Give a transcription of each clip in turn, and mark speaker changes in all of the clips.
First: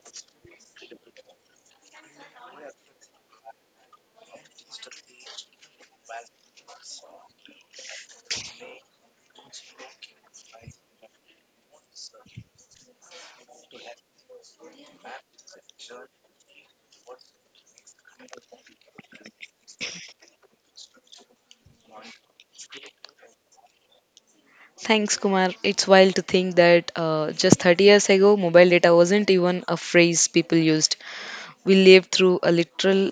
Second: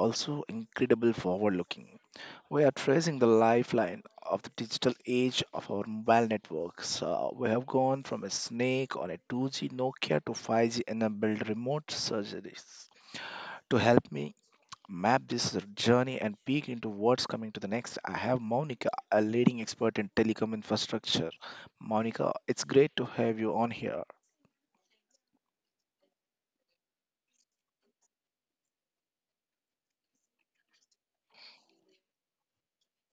Speaker 1: also incredible forward looking. We are tracing the lifeline of the digital age of our mobile networks. We have gone from a snake on a 2G Nokia to 5G enabled remote surgeries. To help me map this journey and peek into what's coming to the next. I have Monica, a leading expert in telecom infrastructure. Monica, it's great to have you on here.
Speaker 2: Thanks, Kumar. It's wild to think that just 30 years ago, mobile data wasn't even a phrase people used. We lived through a literal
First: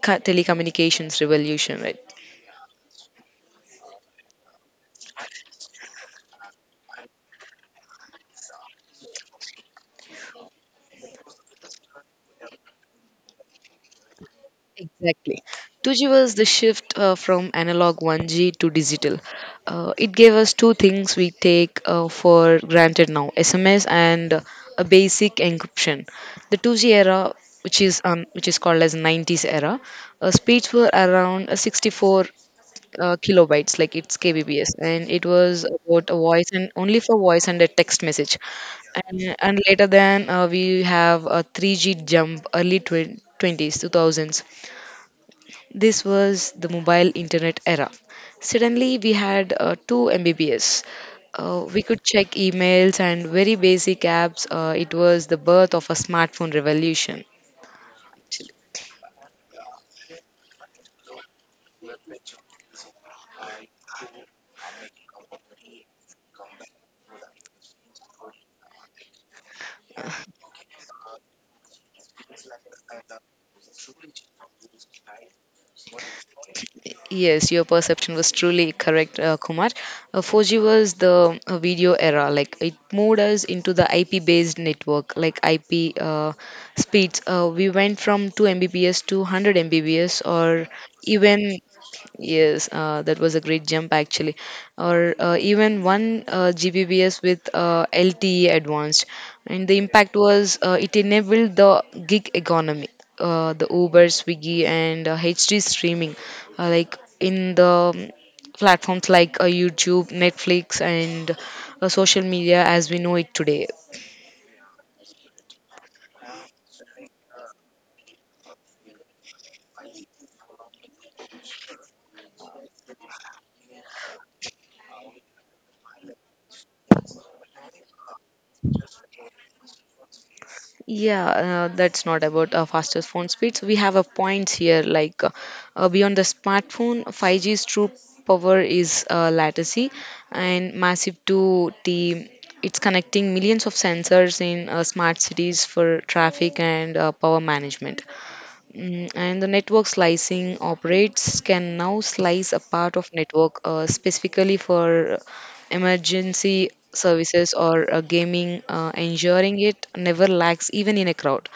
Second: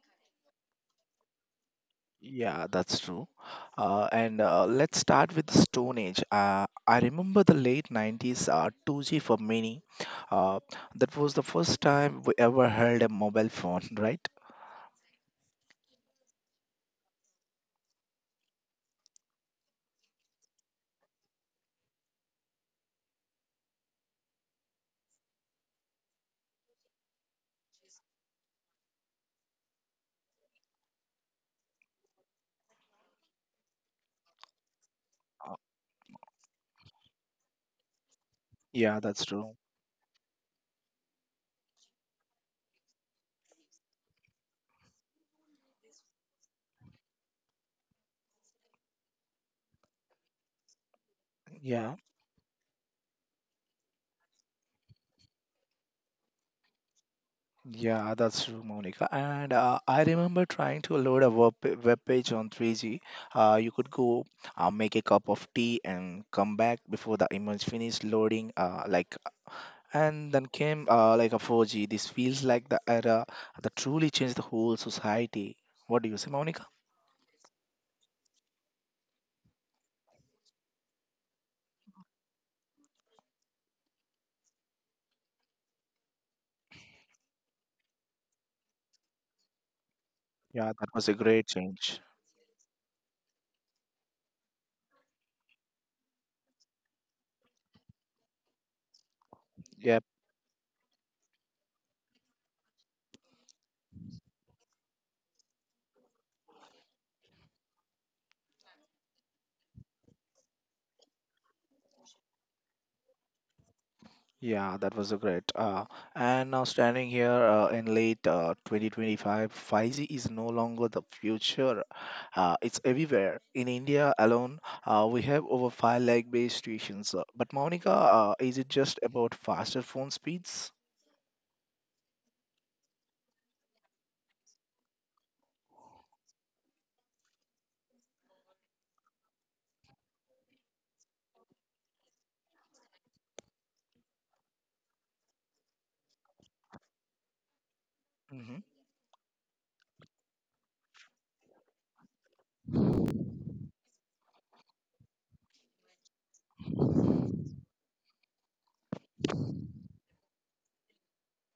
Speaker 2: telecommunications revolution, right?
Speaker 1: Yeah, that's true. And let's start with the Stone Age. I remember the late 90s , 2G for many. Uh, that was the first time we ever held a mobile phone, right?
Speaker 2: Exactly. 2G was the shift from analog 1G to digital. It gave us two things we take for granted now: SMS and a basic encryption. The 2G era, which is called as 90s era, speeds were around 64 kilobytes, like it's kbps, and it
Speaker 1: Uh,
Speaker 2: was about a voice and only for voice and a text message.
Speaker 1: yeah, that's
Speaker 2: And,
Speaker 1: true.
Speaker 2: and later then we have a 3G jump, early 20s, 2000s. This was the mobile internet era. Suddenly we had 2 Mbps. We
Speaker 1: Yeah.
Speaker 2: could check emails and very basic apps. It was the birth of a smartphone revolution.
Speaker 1: Yeah, that's true, Monica. And I remember trying to load a web page on 3G. You could go, make a cup of tea and come back before the image finished loading. And then came a 4G. This feels like the era that truly changed the whole society. What do you say, Monica?
Speaker 2: Yes, your perception was truly correct, Kumar. 4G was the video era. Like it moved us into the IP-based network, like IP speeds. We went from 2 Mbps to 100 Mbps, or
Speaker 1: Yeah, that was a great
Speaker 2: even,
Speaker 1: change.
Speaker 2: yes, that was a great jump actually, or even 1 Gbps with LTE advanced. And the
Speaker 1: Yeah,
Speaker 2: impact was, it enabled the gig economy, the Uber, Swiggy, and HD streaming, like in the um, platforms like YouTube, Netflix, and social media as we know it today.
Speaker 1: Yeah, that was a great. And now standing here in late 2025, 5G is no longer the future. It's everywhere. In India alone, we have over 5 lakh base stations. But Monica, is it just about faster phone speeds?
Speaker 2: Yeah, that's not about fastest phone speeds. We have a points here, like, beyond the smartphone, 5G's true power is latency and massive to the, it's connecting millions of sensors in smart cities for traffic and power management. Mm, and the network slicing operates can now slice a part of network specifically for emergency services or gaming, ensuring it never lacks even in a crowd.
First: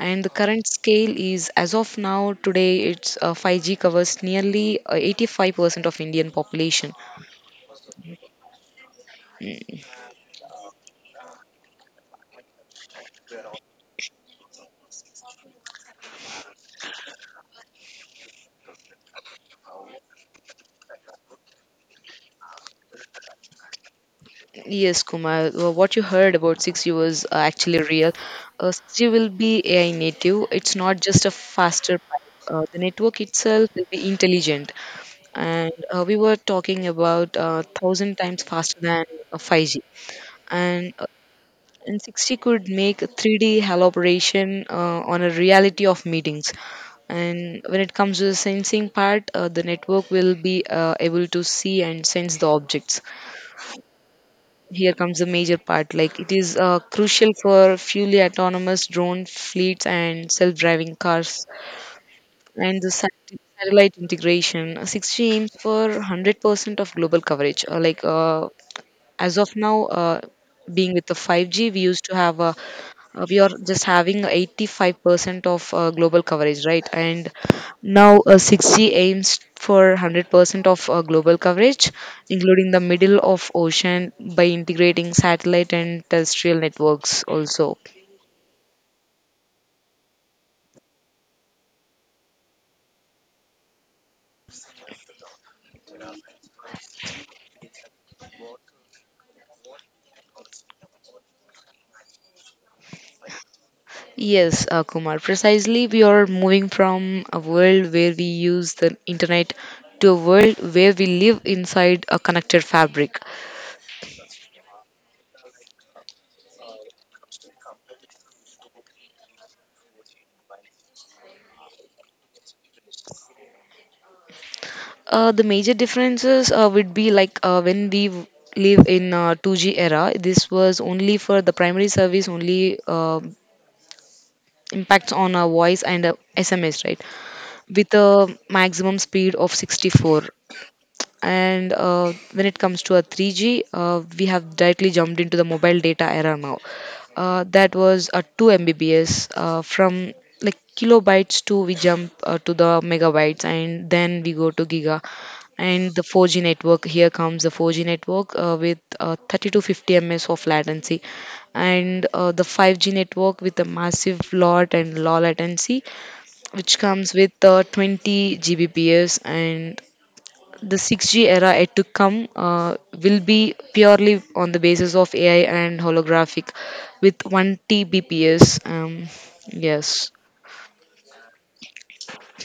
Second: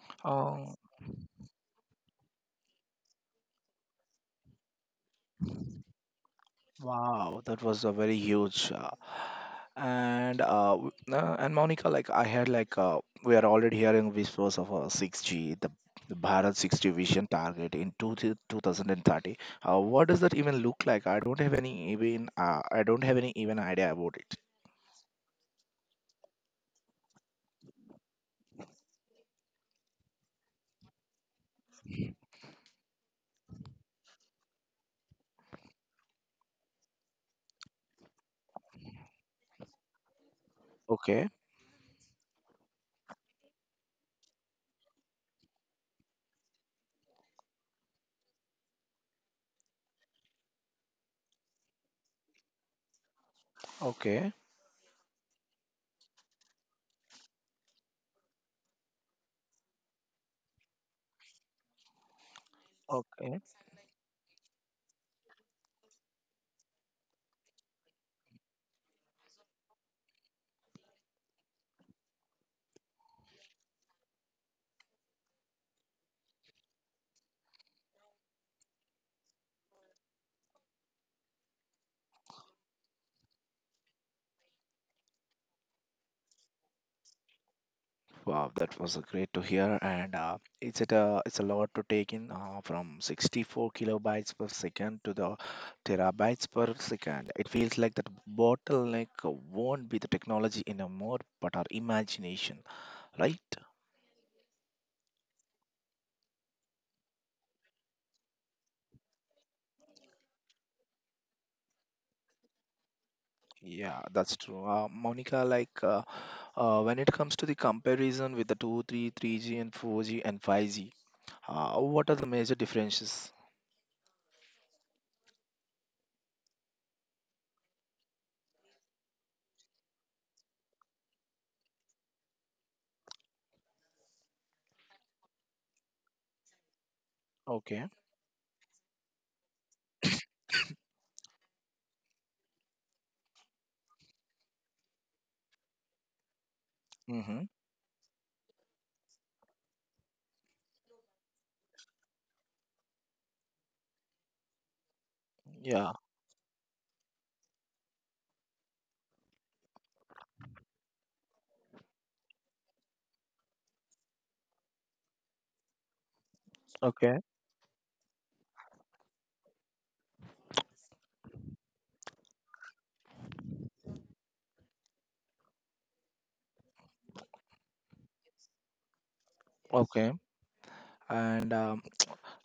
Speaker 2: And the
Speaker 1: Hmm.
Speaker 2: current scale is, as of now, today, it's 5G covers nearly 85% of Indian population.
Speaker 1: Wow, that was a very huge. Uh,
Speaker 2: Mm.
Speaker 1: and uh, w- uh, and Monica, I had like we are already hearing whispers of a 6G, the Bharat 6G vision target in 2030. What does that even look like? I don't have any even idea about it.
Speaker 2: Yes, Kumar, what you heard about 6U was actually real. 6U will be AI native. It's not just a faster pipe. The network itself will be intelligent. And we were talking about 1000 times faster than 5G. And,
Speaker 1: Okay,
Speaker 2: uh, and 6G could make 3D haloperation, on a reality of meetings. And when it comes to the sensing part, the network will be able to see and sense the objects.
Speaker 1: okay,
Speaker 2: Here comes the major part, like, it is crucial for fully autonomous drone fleets and self-driving cars. And the satellite integration, 60 aims for 100% of global coverage, like, as of now, being with the 5G, we used to have a, we are just having 85% of global coverage, right? And now, 6G aims for 100% of global coverage, including the middle of ocean, by integrating satellite and terrestrial networks also.
Speaker 1: wow, that was great to hear, and it's a lot to take in, from 64 kilobytes per second to the terabytes per second. It feels like that bottleneck won't be the technology anymore, but our imagination, right?
Speaker 2: Yes, Kumar, precisely. We are moving from a world where we use the internet to a world where we live inside a connected fabric.
Speaker 1: Yeah, that's true. Monica, when it comes to the comparison with the three g and 4G and 5G, what are the major differences?
Speaker 2: The major differences would be like, when we live in 2G era, this was only for the primary service, only impacts on our voice and SMS, right?
Speaker 1: Okay.
Speaker 2: With a maximum speed of 64. And when it comes to a 3G, we have directly jumped into the mobile data era now. Uh,
Speaker 1: Mm-hmm.
Speaker 2: that was a 2 Mbps, from like kilobytes to, we jump to the megabytes, and then we go to giga and
Speaker 1: Yeah.
Speaker 2: the 4G network. Here comes the 4G network with 30 to 50 ms of latency, and the 5G network with a massive lot and low latency, which comes
Speaker 1: Okay.
Speaker 2: with 20 Gbps. And the 6G era yet to come will be purely on the basis of AI and holographic, with 1 Tbps. Yes.
Speaker 1: Okay. And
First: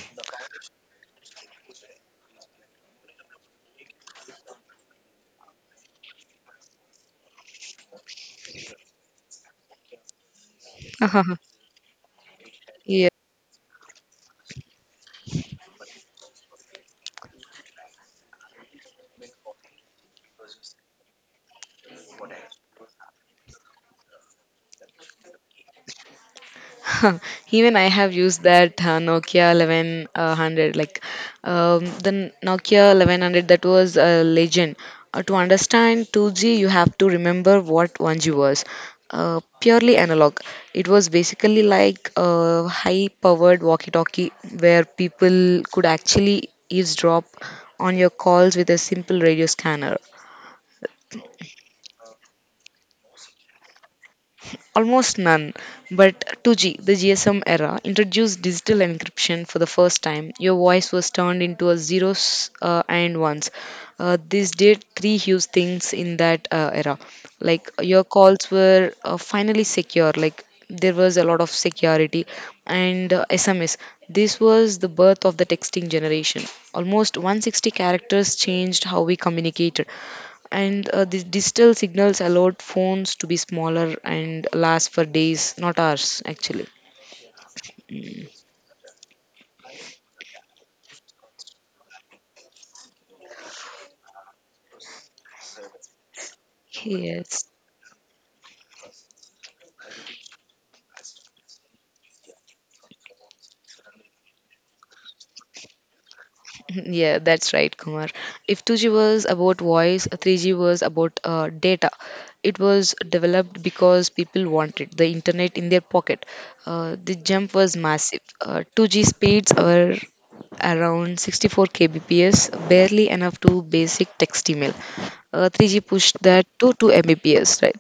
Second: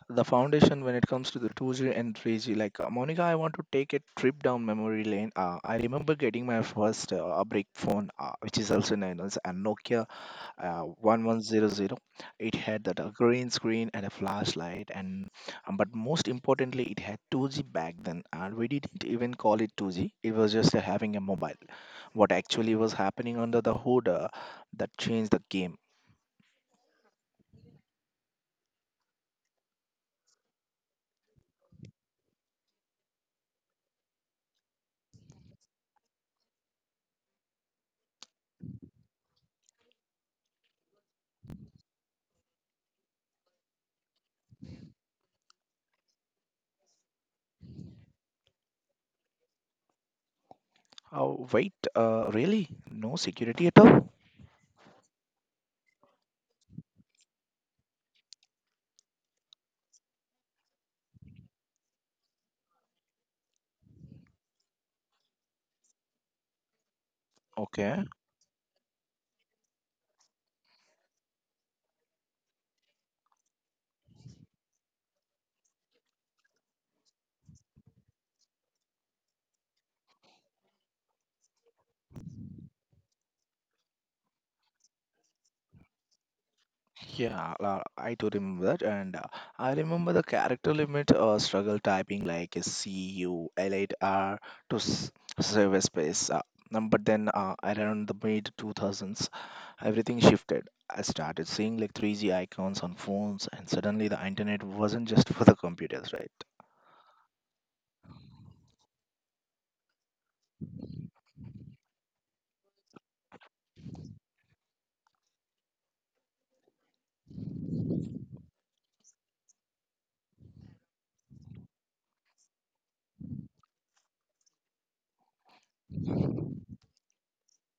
Speaker 1: the foundation when it comes to the 2G and 3G. Monica, I want to take a trip down memory lane. I remember getting my first brick phone, which is also known as a Nokia 1100. It had that
Speaker 2: Yeah.
Speaker 1: uh, green screen and a flashlight, and but most importantly, it had 2G back then, and we didn't even call it 2G. It was just having a mobile. What actually was happening under the hood that changed the game.
Speaker 2: Even I have used that Nokia 1100, like, the Nokia 1100, that was a legend. To understand 2G, you have to remember what 1G was. Purely analog. It was basically like a high-powered walkie-talkie, where people could actually eavesdrop on your calls with a simple radio scanner.
Speaker 1: Oh, wait, really? No security at all?
Speaker 2: Almost none, but 2G, the GSM era, introduced digital encryption for the first time. Your voice was turned into a zeros and ones. This did three huge things in that era. Like, your
Speaker 1: Okay.
Speaker 2: calls were finally secure. Like, there was a lot of security, and SMS. This was the birth of the texting generation. Almost 160 characters changed how we communicated. And these digital signals allowed phones to be smaller and last for days, not hours, actually.
Speaker 1: Yeah, I do remember that, and I remember the character limit struggle typing like CUL8R to save a space. Uh, um, but then
Speaker 2: Yes.
Speaker 1: uh, around the mid 2000s, everything shifted. I started seeing like 3G icons on phones, and suddenly the internet wasn't just for the computers, right?
Speaker 2: Yeah, that's right, Kumar. If 2G was about voice, 3G was about data. It was developed because people wanted the internet in their pocket. The jump was massive. 2G speeds were around 64 kbps, barely enough to basic text email. 3G pushed that to 2 mbps, right?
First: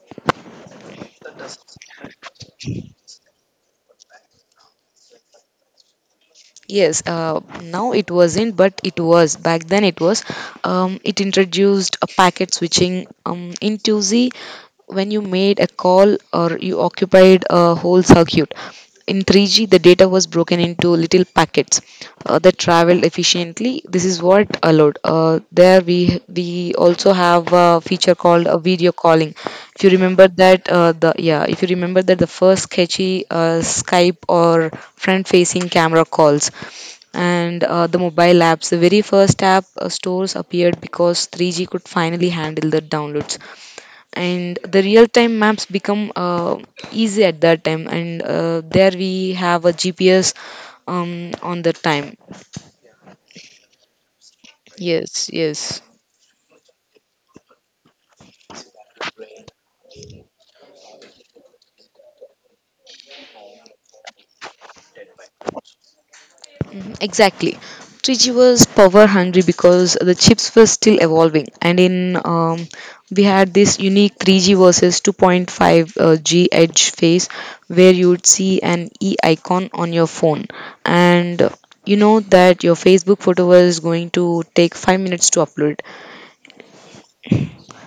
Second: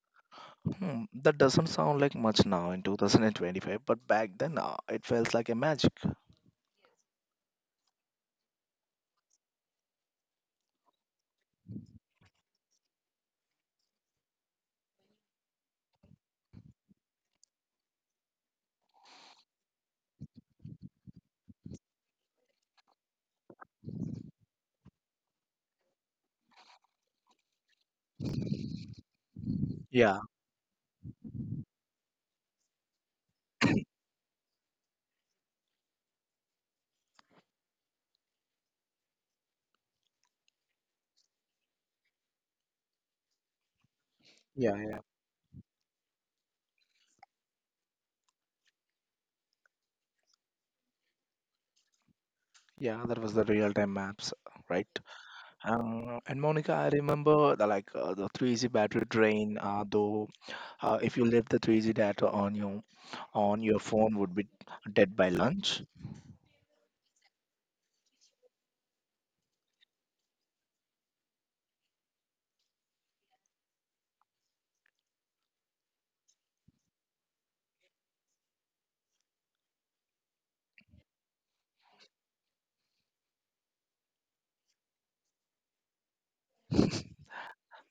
Speaker 1: Hmm, that doesn't sound like much now in 2025, but back then, it felt like a magic.
Speaker 2: Yes, now it wasn't, but it was. Back then it was. It introduced a packet switching. In 2Z, when you made a call or you occupied a whole circuit, in 3G, the data was broken into little packets that traveled efficiently. This is what allowed, there, we also have a feature called a video calling, if you
Speaker 1: Yeah,
Speaker 2: remember that, the yeah, if you remember that, the first sketchy skype or front facing camera calls, and the mobile apps, the very first app stores appeared because 3G could finally handle the downloads, and
Speaker 1: yeah,
Speaker 2: the
Speaker 1: yeah,
Speaker 2: real time maps become easy at that time. And there we have a gps, on the time.
Speaker 1: yeah. That was the real-time maps, right?
Speaker 2: Yes, yes.
Speaker 1: And Monica, I remember the 3G battery drain. Though, if you left the 3G data on your phone, would be dead by lunch.
Speaker 2: Mhm. Exactly. 3G was power hungry because the chips were still evolving, and in we had this unique 3G versus 2.5 G edge phase, where you would see an E icon on your phone, and you know that your Facebook photo was going to take 5 minutes to upload.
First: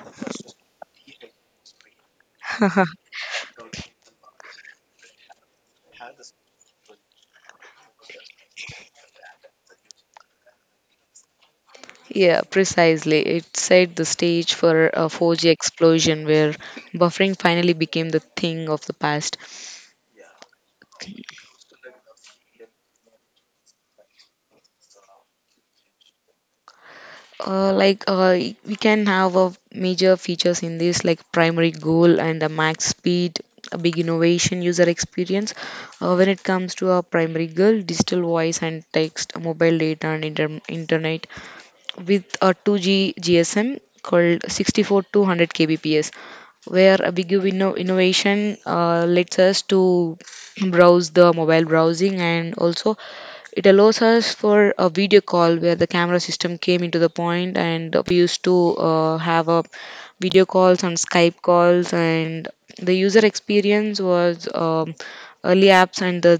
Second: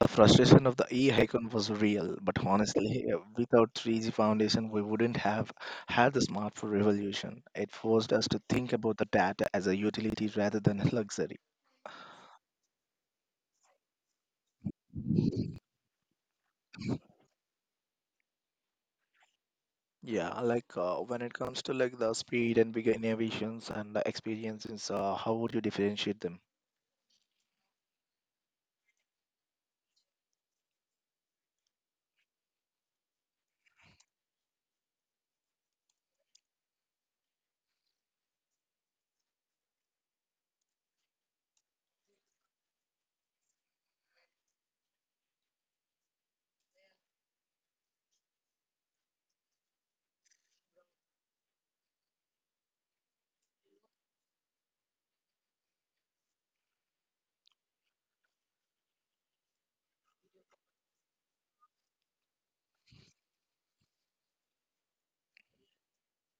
Speaker 1: The frustration of the e-icon was real, but honestly, without 3G foundation, we wouldn't have had the smartphone revolution. It forced us to think about the data as a utility rather than a luxury.
Speaker 2: Yeah, precisely. It set the stage for a 4G explosion where buffering finally became the thing of the past.
Speaker 1: Yeah, when it comes to like the speed and bigger innovations and the experiences, how would you differentiate them?
Speaker 2: Like, we can have a major features in this, like primary goal and the max speed, a big innovation, user experience. When it comes to our primary goal, digital voice and text, mobile data and internet, with a 2G GSM called 64 to 100 kbps, where a big innovation lets us to browse the mobile browsing, and also it allows us for a video call, where the camera system came into the point, and we used to have a video calls and skype calls, and the user experience was, early apps, and the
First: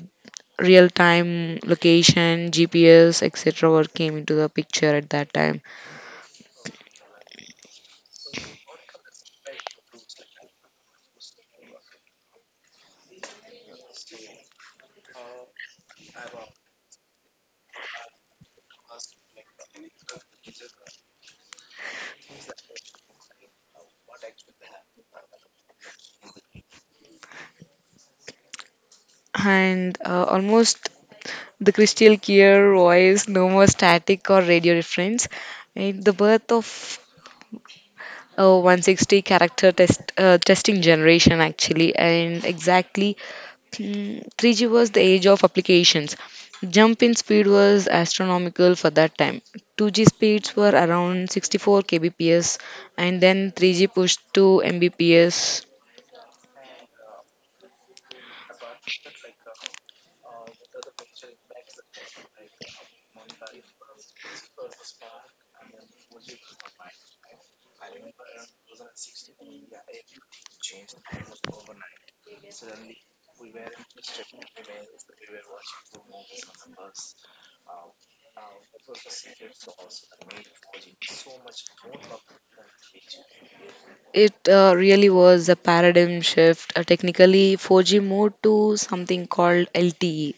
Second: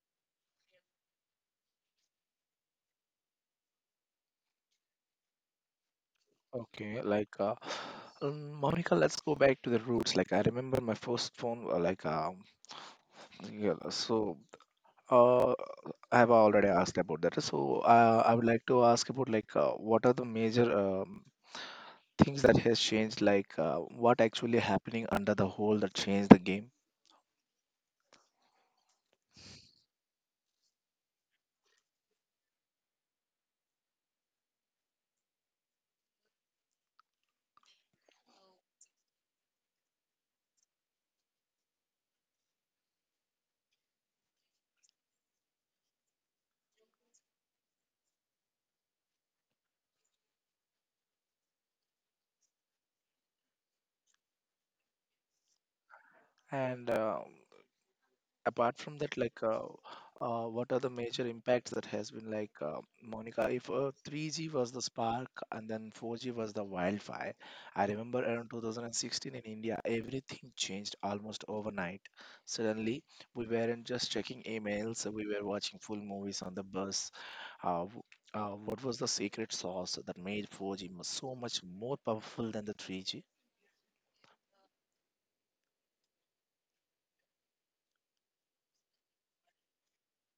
Speaker 2: real time location, GPS, etc., were came into the picture at that time.
Speaker 1: Okay, Monica, let's go back to the roots. Like I remember my first phone. Yeah, so uh, I have already asked about that. So I would like to ask about what are the major things that has changed? What actually happening under the whole that changed the game?
Speaker 2: And almost the crystal clear voice, no more static or radio reference. And the birth of a 160 character testing generation actually, and exactly. Hmm. 3G was the age of applications. Jump in speed was astronomical for that time. 2G speeds were around 64 kbps, and then 3G pushed to mbps.
Speaker 1: And apart from that, what are the major impacts that has been like, Monica? If 3G was the spark and then 4G was the wildfire, I remember around 2016 in India, everything changed almost overnight. Suddenly, we weren't just checking emails, we were watching full movies on the bus. Uh, w- what was the secret sauce that made 4G so much more powerful than the 3G?
Speaker 2: It really was a paradigm shift. Technically, 4G moved to something called LTE,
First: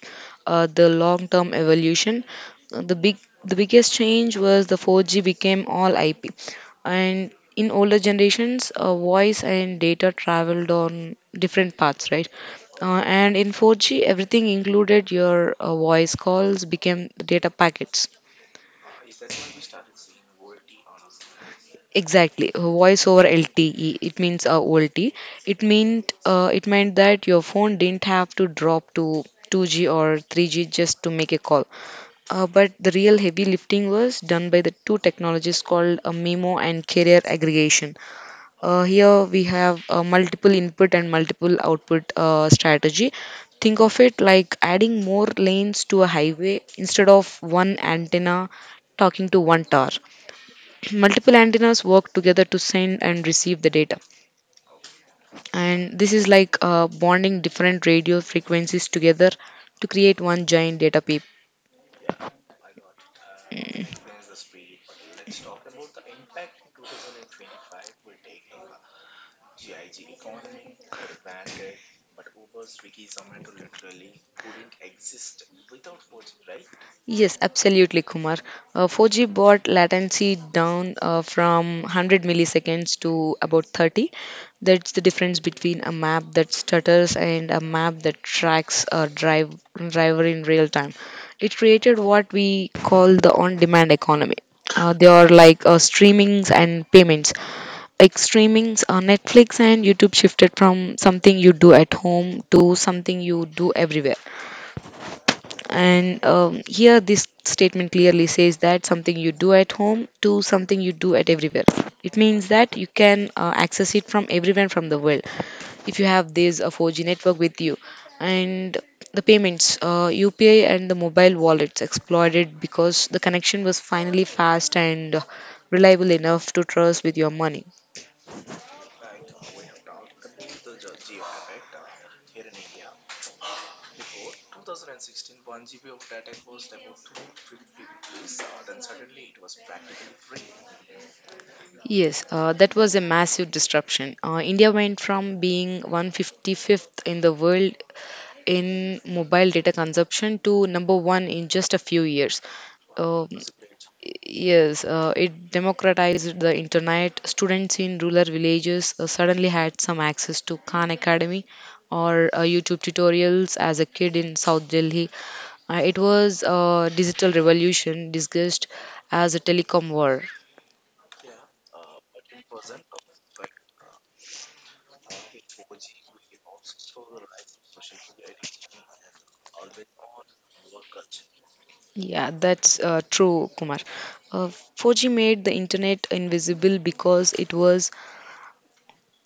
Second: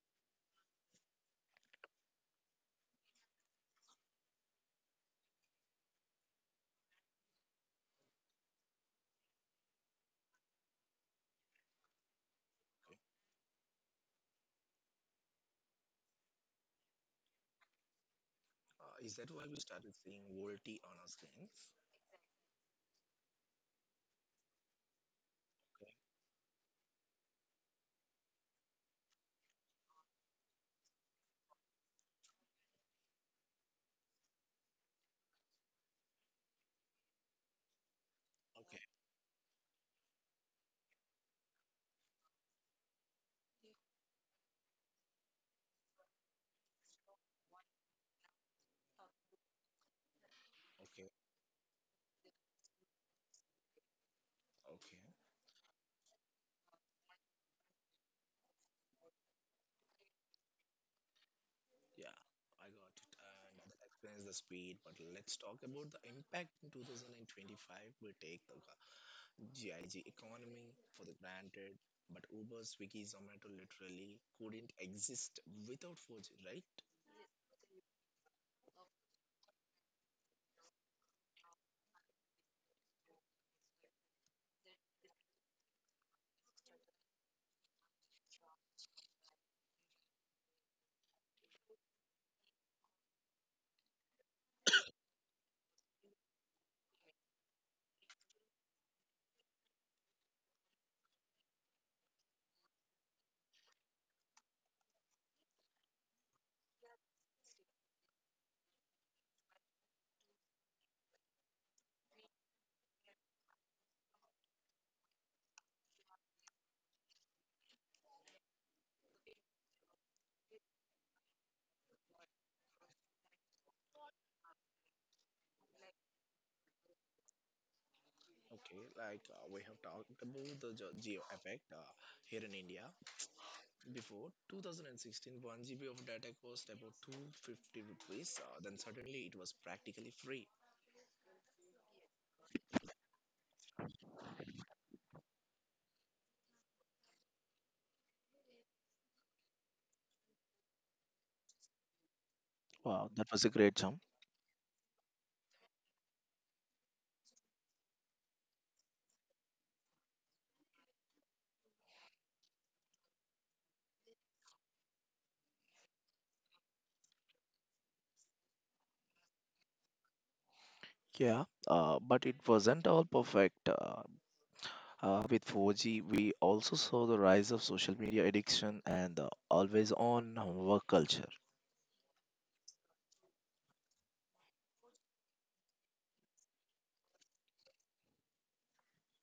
Speaker 2: the long-term evolution. Uh, the big, the biggest change was the 4G became all IP, and in older generations, voice and data traveled on different paths, right? And in 4G, everything included your voice calls became data packets.
Speaker 1: Is that why we started seeing VoLTE on our screens?
Speaker 2: Exactly, voice over LTE. It means OLT. It meant that your phone didn't have to drop to 2G or 3G just to make a call. But the real heavy lifting was done by the two technologies called MIMO and carrier aggregation. Uh,
Speaker 1: Okay,
Speaker 2: here we have multiple input and multiple output strategy. Think of it like adding more lanes to a highway, instead of one antenna talking to one tower.
Speaker 1: okay,
Speaker 2: Multiple antennas work together to send and receive the data,
Speaker 1: okay.
Speaker 2: and this is like bonding different radio frequencies together to create one giant data pipe.
Speaker 1: Yeah, I got it. And that explains the speed. But let's talk about the impact in 2025. We take the gig economy for the granted, but Uber, Swiggy, Zomato literally couldn't exist without 4G, right?
Speaker 2: Yes, absolutely, Kumar. 4G brought latency down, from 100 milliseconds to about 30. That's the difference between a map that stutters and a map that tracks a driver in real time. It created what we call the on demand economy. They are like streamings and payments. Like streamings, Netflix and YouTube shifted from something you do at home to something you do everywhere. And here this statement clearly says that something you do at home to something you do at everywhere. It means that you can access it from everywhere from the world if you have this 4G network with you, and the payments, UPI and the mobile wallets exploited because the connection was finally fast and reliable enough to trust with your money.
Speaker 1: Okay, we have talked about the geo effect, here in India. Before 2016, 1 GB of data cost about 250 rupees. Then suddenly it was practically free.
Speaker 2: Yes, that was a massive disruption. India went from being 155th in the world in mobile data consumption to number one in just a few years.
Speaker 1: Wow,
Speaker 2: Um,
Speaker 1: that was a great jump.
Speaker 2: Yes, it democratized the internet. Students in rural villages suddenly had some access to Khan Academy or YouTube tutorials as a kid in South Delhi. It was a digital revolution disguised as a telecom war.
Speaker 1: Yeah, but it wasn't all perfect. With 4G, we also saw the rise of social media addiction and the always-on work culture.
Speaker 2: Yeah, that's true, Kumar. Uh, 4G made the internet invisible because it was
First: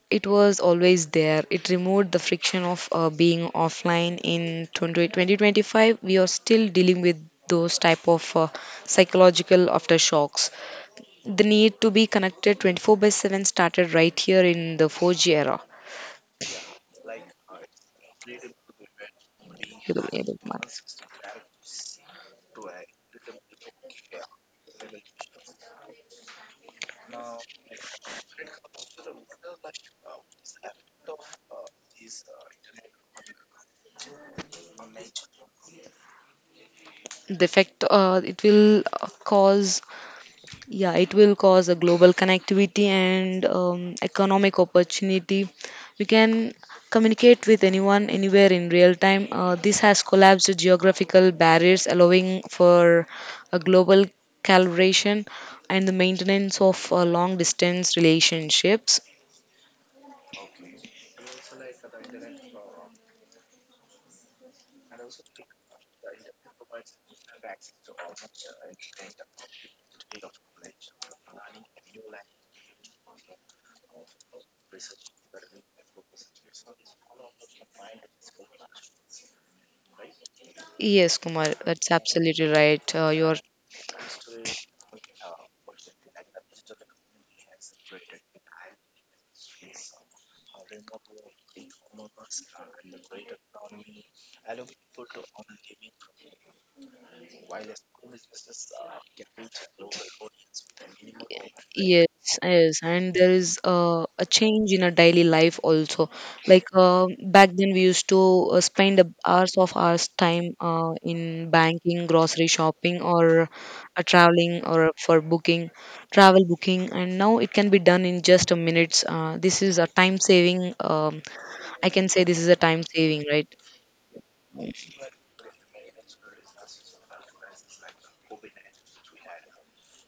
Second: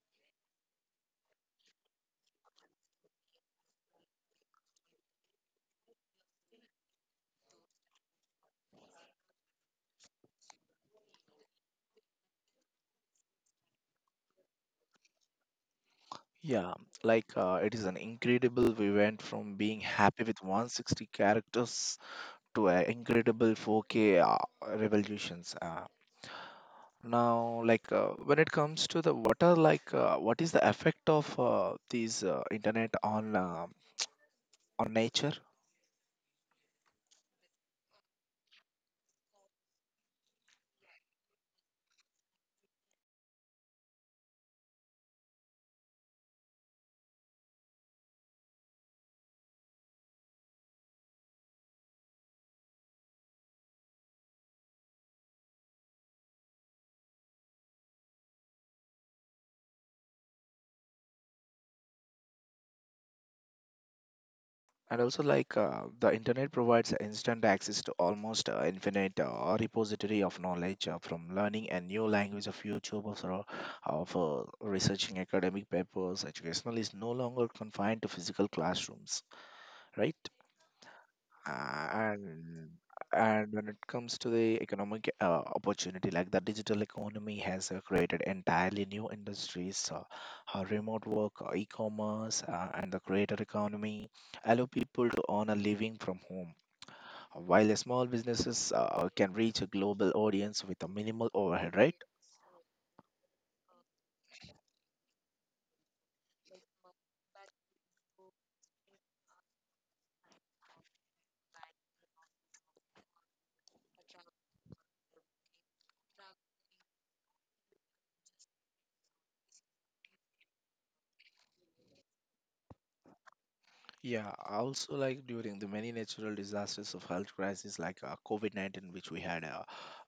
Speaker 2: it was always there. It removed the friction of being offline. In 2025, we are still dealing with those type of psychological aftershocks. The need to be connected 24/7 started right here in the 4G era.
Speaker 1: Yeah, it is an incredible. We went from being
Speaker 2: You know,
Speaker 1: happy with
Speaker 2: Kumar,
Speaker 1: 160 characters to an incredible 4K revolutions. Now, when it comes to the what are like what is the effect of these internet on nature?
Speaker 2: the effect, it will cause. Yeah, it will cause a global connectivity and economic opportunity. We can communicate with anyone, anywhere in real time. This has collapsed geographical barriers, allowing for a global calibration and the maintenance of long distance relationships.
Speaker 1: And also, the internet provides instant access to almost infinite repository of knowledge from learning a new language of YouTube of researching academic papers. Educational is no longer confined to physical classrooms, right?
Speaker 2: Yes,
Speaker 1: Uh,
Speaker 2: Kumar, that's absolutely
Speaker 1: and
Speaker 2: right. You're
Speaker 1: and when it comes to the economic opportunity, like the digital economy has created entirely new industries, remote work, e-commerce, and the creator economy allow people to earn a living from home, while the small businesses can reach a global audience with a minimal overhead, right?
Speaker 2: Yes, yes, and there is a change in our daily life also. Like back then, we used to spend hours of hours time in banking, grocery shopping, or traveling, or for booking, travel booking, and now it can be done in just a minutes. This is a time saving. I can say this is a time saving, right?
Speaker 1: Yeah, also like during the many natural disasters of health crisis like COVID-19, which we had uh,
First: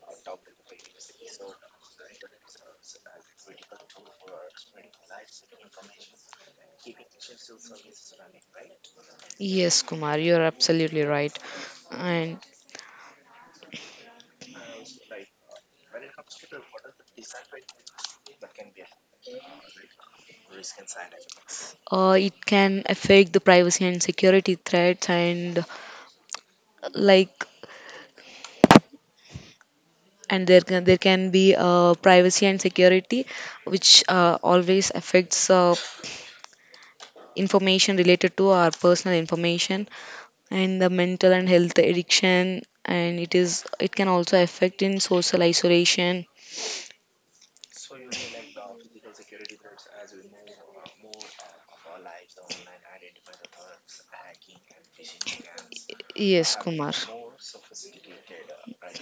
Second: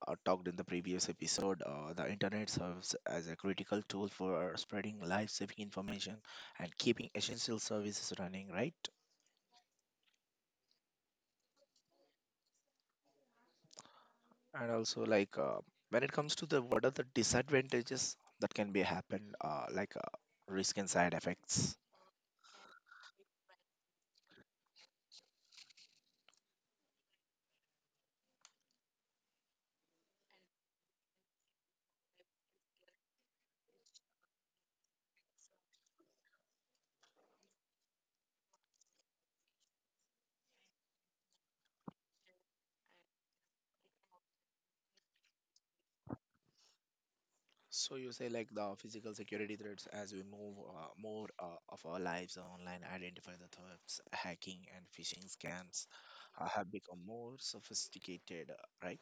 Speaker 1: uh, talked in the previous episode, the internet serves as a critical tool for spreading life-saving information and keeping essential services running, right?
Speaker 2: Yes, Kumar, you're absolutely right. And
Speaker 1: And also when it comes to the what are the disadvantages that can be happen, risk and side effects.
Speaker 2: it can affect the privacy and security threats and like and there can be privacy and security which always affects information related to our personal information and the mental and health addiction, and it can also affect in social isolation.
Speaker 1: So you say like the physical security threats as we move more of our lives online, identify the threats, hacking and phishing scams
Speaker 2: Yes,
Speaker 1: have
Speaker 2: Kumar.
Speaker 1: become more sophisticated, right?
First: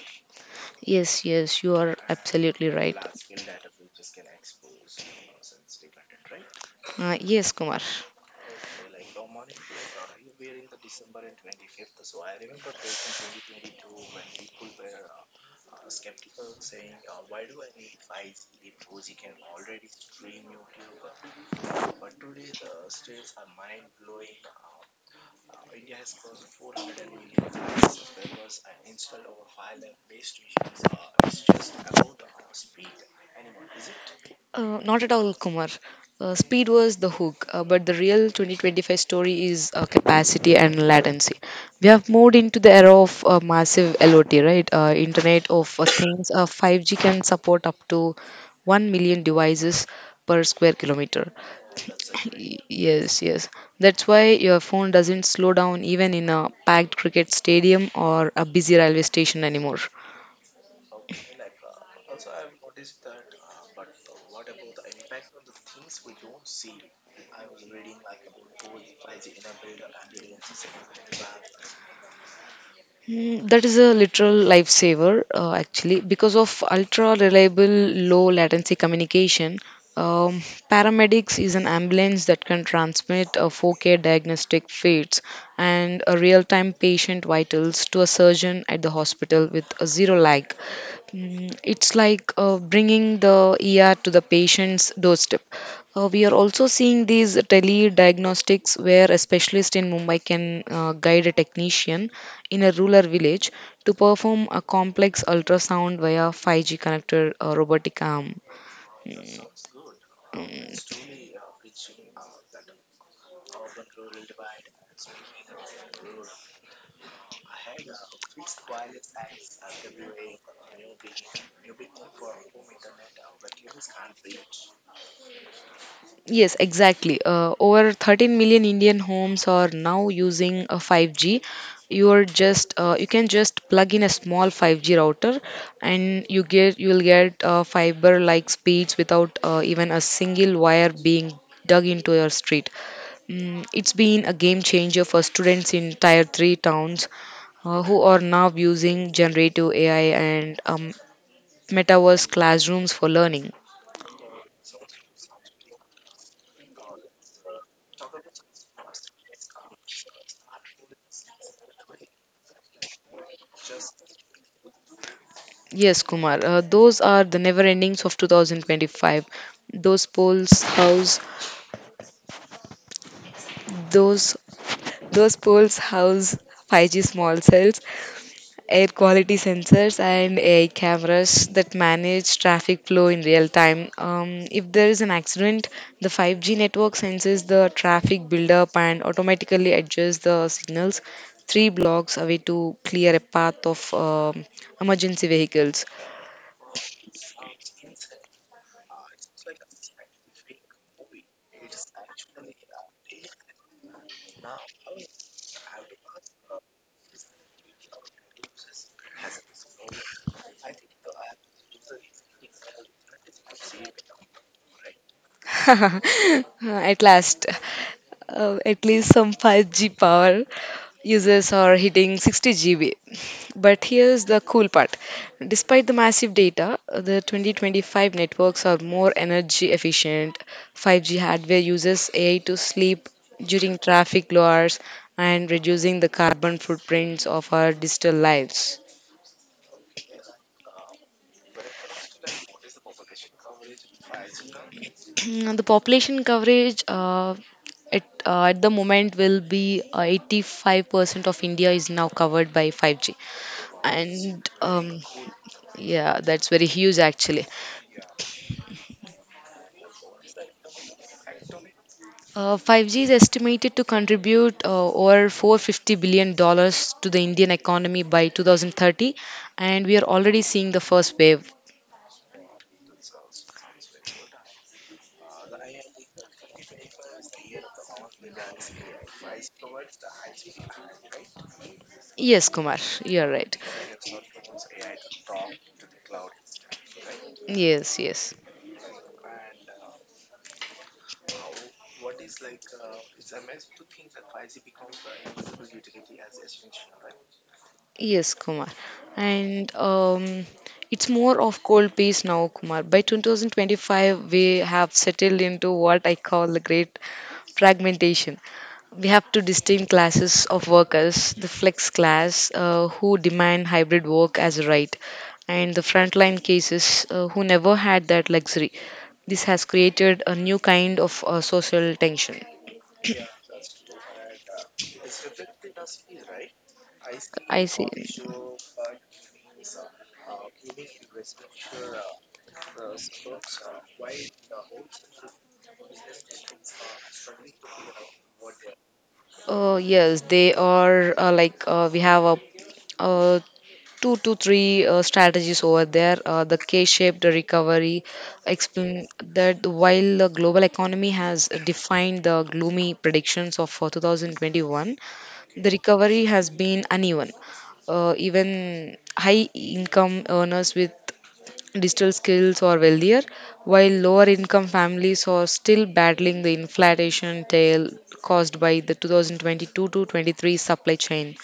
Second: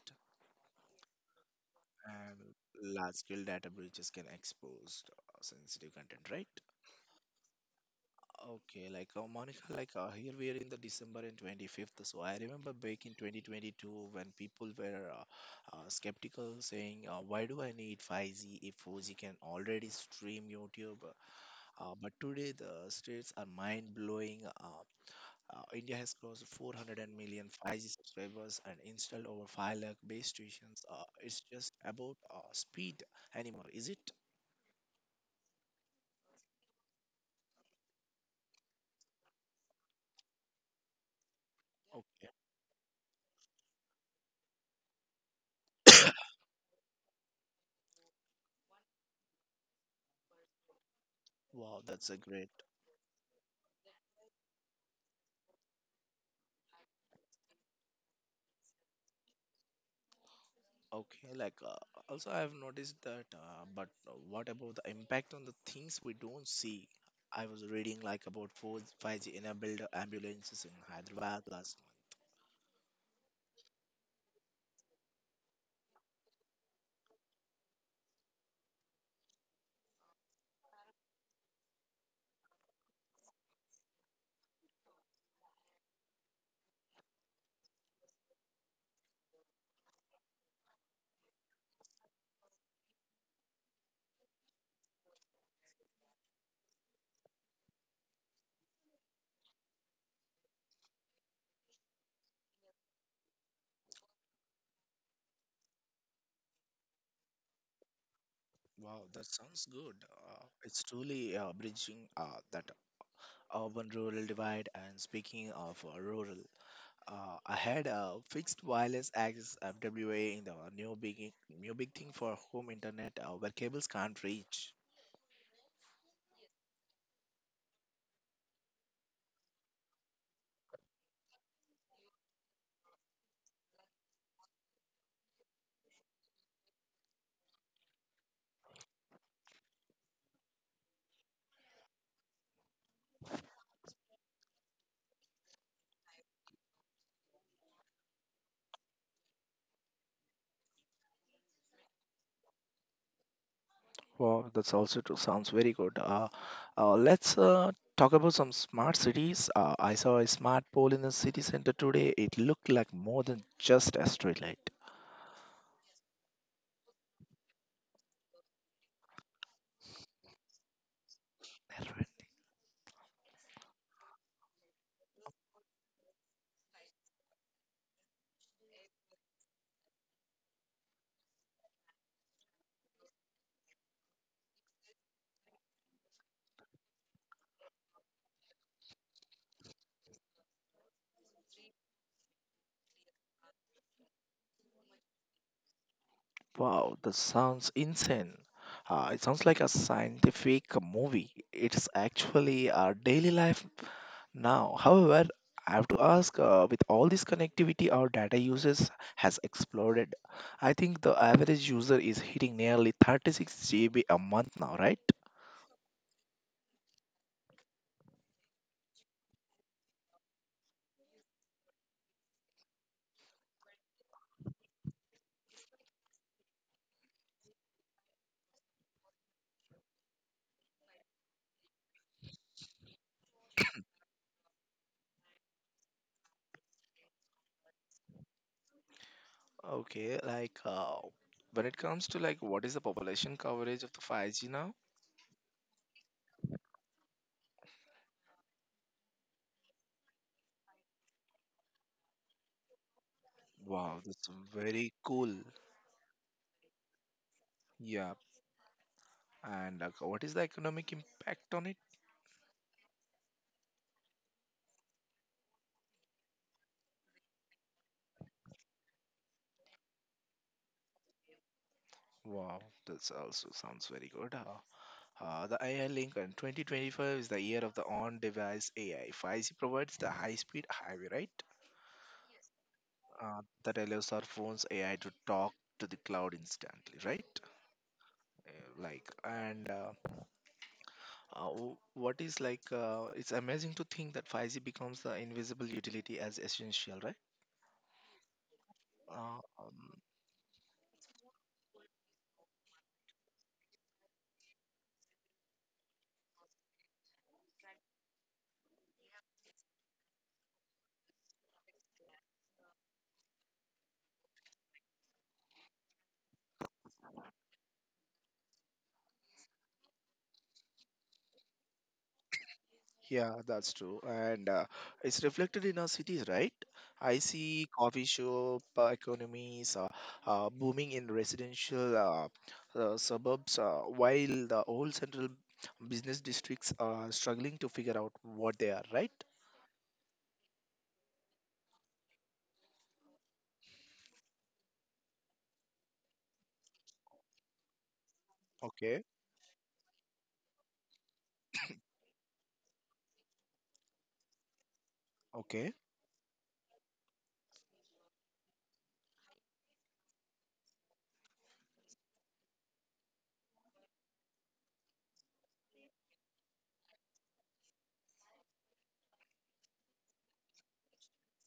Speaker 2: Yes, yes, you are
Speaker 1: And
Speaker 2: absolutely right.
Speaker 1: large-scale data breaches can expose sensitive content, right?
Speaker 2: Yes, Kumar.
Speaker 1: Okay, Monica, here we are in the December and 25th. So I remember back in 2022 when people were skeptical, saying, "Why do I need 5G if 4G can already stream YouTube?" But today, the stats are mind blowing. India has close to 400 million 5G subscribers and installed over 5 lakh base stations. It's just about speed anymore, is it?
Speaker 2: Not at all, Kumar. Speed was the hook, but the real 2025 story is capacity and latency. We have
Speaker 1: Okay.
Speaker 2: moved into the era of massive LOT, right? Internet of Things. 5G can support up to 1 million devices per square kilometer.
Speaker 1: Wow, that's a great.
Speaker 2: Yes, yes. That's why your phone doesn't slow down even in a packed cricket stadium or a busy railway station anymore.
Speaker 1: Okay, also I have noticed that, but what about the impact on the things we don't see? I was reading like about 4 5G enabled ambulances in Hyderabad last.
Speaker 2: Mm. That is a literal lifesaver, actually, because of ultra reliable low latency communication. Um, Paramedics is an ambulance that can transmit a 4K diagnostic feeds and a real time patient vitals to a surgeon at the hospital with a zero lag. It's like bringing the ER to the patient's doorstep. We are also seeing these telediagnostics where a specialist in Mumbai can guide a technician in a rural village to perform a complex ultrasound via 5G connected robotic arm.
Speaker 1: Wow, that
Speaker 2: Mm,
Speaker 1: sounds good. It's
Speaker 2: mm.
Speaker 1: truly bridging that urban rural divide. And speaking of rural, I had a fixed wireless access FWA in the new big thing for home internet where cables can't reach.
Speaker 2: Yes, exactly. Over 13 million Indian homes are now using a 5G. You can just plug in a small 5G router, and you will get fiber-like speeds without even a single wire being dug into your street. It's been a game changer for students in Tier 3 towns who are now using generative AI and metaverse classrooms for learning.
Speaker 1: Wow, that's also true. Sounds very good. Let's talk about some smart cities. I saw a smart pole in the city center today. It looked like more than just a street light.
Speaker 2: Yes, Kumar, those are the never endings of 2025. Those polls house, those those polls house 5G small cells, air quality sensors and AI cameras that manage traffic flow in real time. If there is an accident, the 5G network senses the traffic buildup and automatically adjusts the signals three blocks away to clear a path of emergency vehicles.
Speaker 1: Wow, that sounds insane. It sounds like a scientific movie. It's actually our daily life now. However, I have to ask, with all this connectivity, our data uses has exploded. I think the average user is hitting nearly 36 GB a month now, right?
Speaker 2: At last. At least some 5G power users are hitting 60 GB. But here's the cool part. Despite the massive data, the 2025 networks are more energy efficient. 5G hardware uses AI to sleep during traffic low hours and reducing the carbon footprints of our digital lives.
Speaker 1: Okay, when it comes to like what is the population coverage of the 5G now?
Speaker 2: Now, the population coverage, at the moment will be 85% of India is now covered by 5G.
Speaker 1: Wow, that's
Speaker 2: and
Speaker 1: very
Speaker 2: um,
Speaker 1: cool.
Speaker 2: yeah, that's very huge actually.
Speaker 1: Yeah, and what is the economic impact on it?
Speaker 2: 5G is estimated to contribute over $450 billion to the Indian economy by 2030, and we are already seeing the first wave.
Speaker 1: Wow, this also sounds very good. The AI Lincoln 2025 is the year of the on device AI. 5G provides the high speed highway, right?
Speaker 2: Yes, Kumar, you're right.
Speaker 1: That allows our phones AI to talk to the cloud instantly, right?
Speaker 2: Yes, yes.
Speaker 1: And it's amazing to think that 5G becomes the invisible utility as essential, right?
Speaker 2: Yes, Kumar.
Speaker 1: Uh,
Speaker 2: And
Speaker 1: um,
Speaker 2: It's more of cold peace now, Kumar. By 2025, we have settled into what I call the great fragmentation. We have two distinct classes of workers, the flex class, who demand hybrid work as a right, and the frontline cases, who never had that luxury. This has created a new kind of social tension.
Speaker 1: Yeah, that's true. And it's reflected in our cities, right? I see
Speaker 2: I see.
Speaker 1: coffee shop economies booming in residential suburbs, while the old central business districts are struggling to figure out what they are, right?
Speaker 2: Yes, they are like we have a, uh two to three strategies over there. The K-shaped recovery
Speaker 1: Okay,
Speaker 2: explain that while the global economy has defined the gloomy predictions of 2021,
Speaker 1: okay.
Speaker 2: the recovery has been uneven. Even high income earners with digital skills are wealthier, while lower income families are still battling the inflation tail caused by the 2022 to 23 supply chain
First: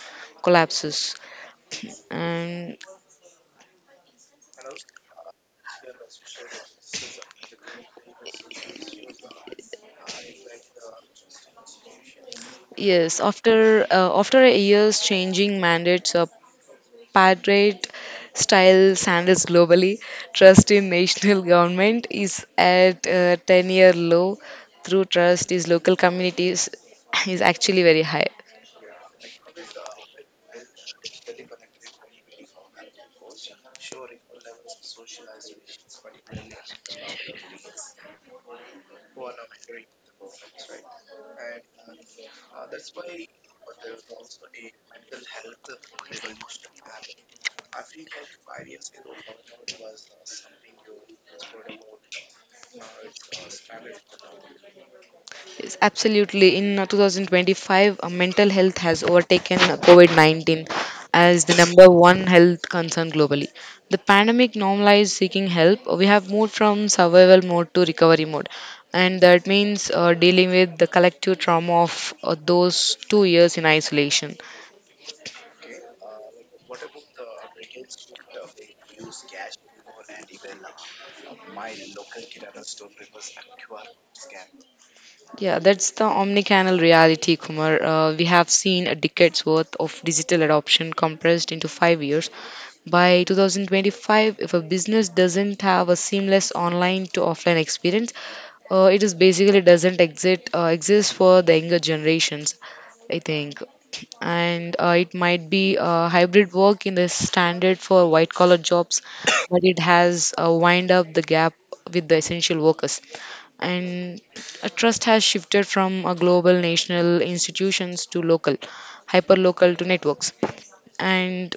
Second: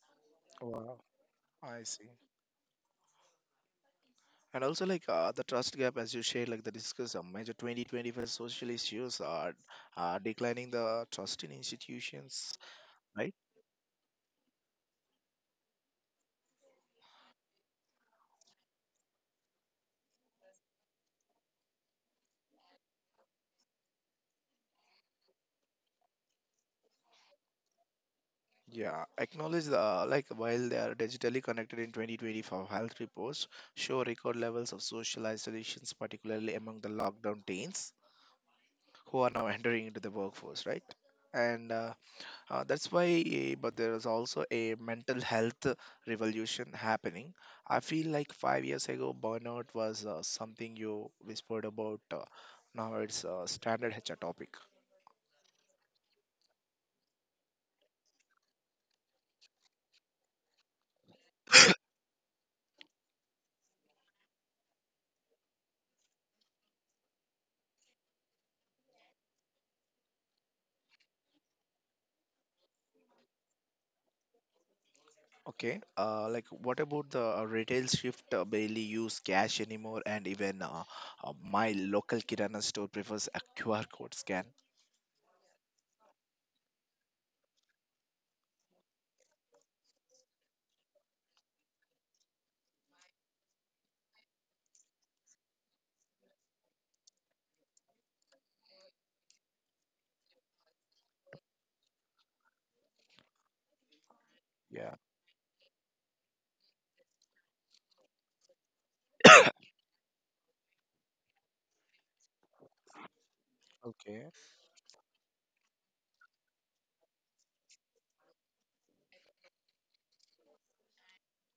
Speaker 1: Wow,
Speaker 2: collapses.
Speaker 1: I see.
Speaker 2: And
Speaker 1: And also, the trust gap, as you shared, like the discuss major 2025 social issues are declining the trust in institutions,
Speaker 2: yes,
Speaker 1: right?
Speaker 2: after a year's changing mandates, Patriot style standards globally, trust in national government is at a 10-year low. Through trust, is local communities is actually very high.
Speaker 1: Yeah, acknowledge the, like while they are digitally connected in 2024 health reports show record levels of social isolations, particularly among the lockdown teens who are now entering into the workforce, right? And that's why, but there is also a mental health revolution happening. I feel like 5 years ago, burnout was something you whispered about. Now it's a standard HR topic.
Speaker 2: Yes, absolutely. In 2025, mental health has overtaken COVID-19 as the number one health concern globally. The pandemic normalized seeking help. We have moved from survival mode to recovery mode, and that means dealing with the collective trauma of those 2 years in isolation.
Speaker 1: Okay. What about the retail shift, barely use cash anymore, and even my local kirana store prefers a QR code scan.
Speaker 2: Yeah, that's the omnicanal reality, Kumar. We have seen a decade's worth of digital adoption compressed into 5 years. By 2025, if a business doesn't have a seamless online to offline experience, it is basically doesn't exist for the younger generations, I think. And
Speaker 1: Yeah.
Speaker 2: it might be hybrid work in the standard for white collar jobs, but it has wind up the gap with the essential workers, and
Speaker 1: Okay.
Speaker 2: a trust has shifted from a global national institutions to local hyper local to networks, and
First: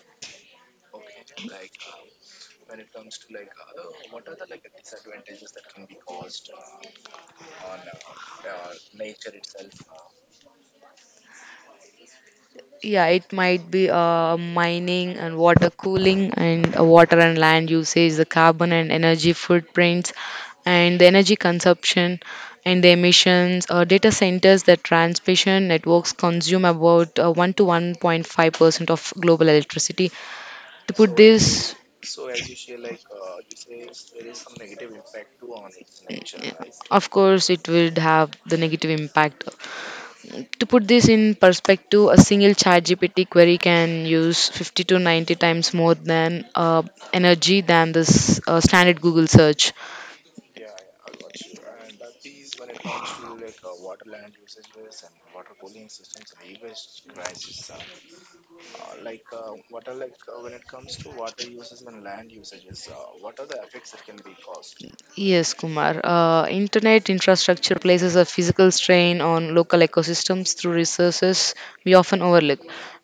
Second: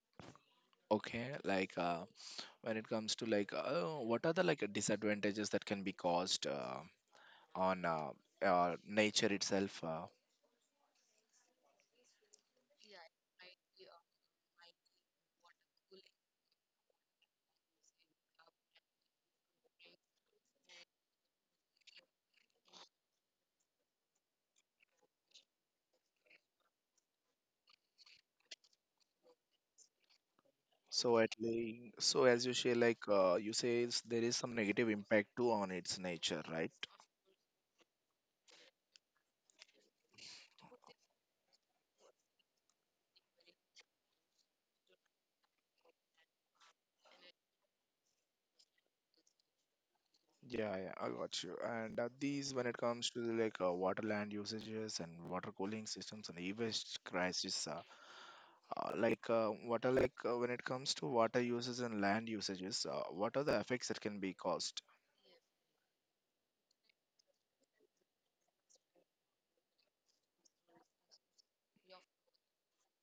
Speaker 1: Okay. When it comes to what are the like disadvantages that can be caused on nature itself?
Speaker 2: yeah, it might be mining and water cooling and water and land usage, the carbon and energy footprints and the energy consumption and the emissions. Data centers that transmission networks consume about 1 to 1.5% of global electricity to put. So,
Speaker 1: So at
Speaker 2: this
Speaker 1: least,
Speaker 2: so as
Speaker 1: as you
Speaker 2: you
Speaker 1: say,
Speaker 2: say, like you say,
Speaker 1: there
Speaker 2: there
Speaker 1: is
Speaker 2: is some
Speaker 1: some negative
Speaker 2: negative
Speaker 1: impact
Speaker 2: impact too
Speaker 1: too
Speaker 2: on
Speaker 1: on its
Speaker 2: its nature,
Speaker 1: nature, right?
Speaker 2: right? Of course it would have the negative impact. To put this in perspective, a single Chat GPT query can use 50 to 90 times more than energy than this standard Google search.
Speaker 1: Yeah, yeah, I got you. And these, when it comes to the water land usages and water cooling systems and e-waste crisis, what are like when it comes to water uses and land usages, what are the effects that can be caused?
Speaker 2: Yes, Kumar. Internet infrastructure places a physical strain on local ecosystems through resources we often overlook,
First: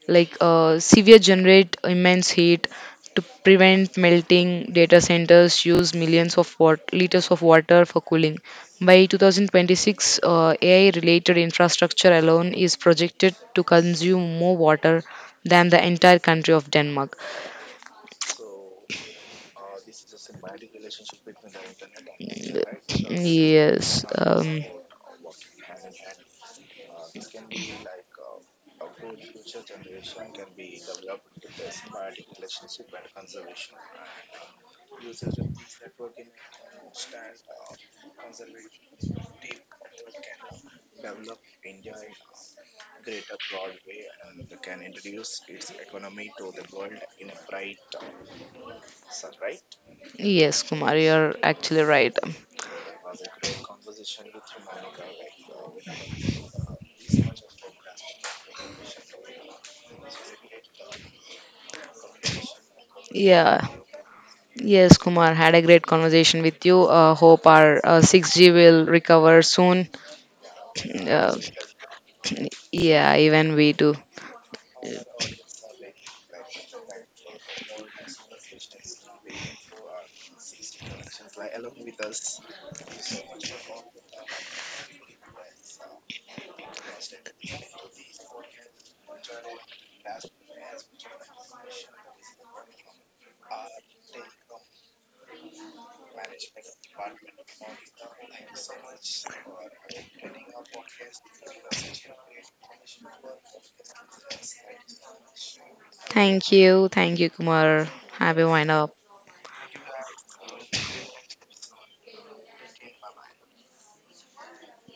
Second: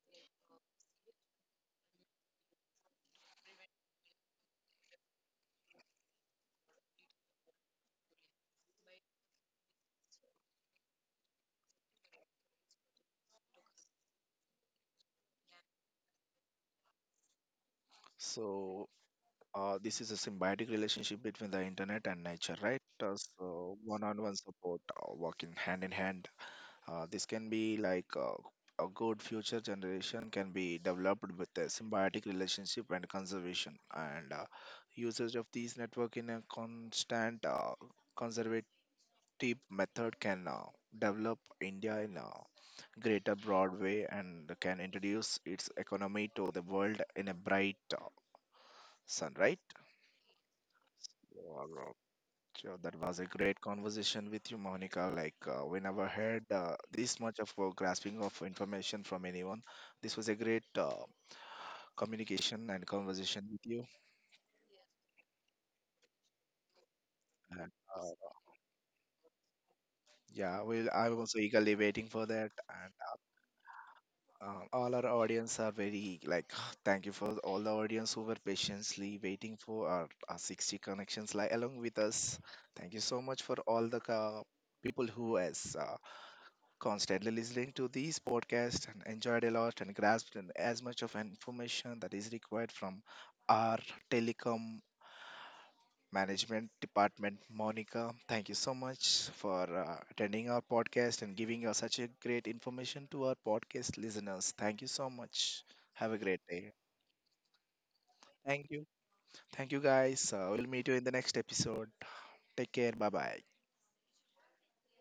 Speaker 2: like severe generate immense heat to prevent melting. Data centers use millions of liters of water for cooling. By 2026, AI-related infrastructure alone is projected to consume more water than the entire country of Denmark.
Speaker 1: So this is a symbiotic relationship between the internet and
Speaker 2: So
Speaker 1: nature, right?
Speaker 2: this is
Speaker 1: So
Speaker 2: Yes, not just
Speaker 1: one-on-one support
Speaker 2: about.
Speaker 1: uh, working hand in hand. This can be like a good future generation can be developed with a symbiotic relationship and conservation and usage of these network in a constant conservative method can develop India in a greater broad way and can introduce its economy to the world in a bright sun, right?
Speaker 2: Yes, Kumar, you're actually right.
Speaker 1: Sure, that was a great conversation with you, Monica. We never heard this much of grasping of information from anyone. This was a great communication and conversation with
Speaker 2: Yeah,
Speaker 1: you.
Speaker 2: yes, Kumar, had a great conversation with you. Hope
Speaker 1: And
Speaker 2: our
Speaker 1: uh,
Speaker 2: 6G will recover soon.
Speaker 1: yeah, well, I'm
Speaker 2: Uh,
Speaker 1: also eagerly waiting for that. And
Speaker 2: yeah, even we do.
Speaker 1: uh, all our audience are very like, thank you for all the audience who were patiently waiting for our 60 connections like along with us. Thank you so much for all the people who has constantly listening to these podcasts and enjoyed a lot and grasped in as much of an information that is required from our telecom management department. Monica, thank you so much for attending our podcast and giving us such a great information to our podcast listeners. Thank you so much. Have a great day.
Speaker 2: Thank you, Kumar. Happy
Speaker 1: Thank
Speaker 2: wind
Speaker 1: you.
Speaker 2: up.
Speaker 1: Thank you, guys. We'll meet you in the next episode. Take care. Bye bye.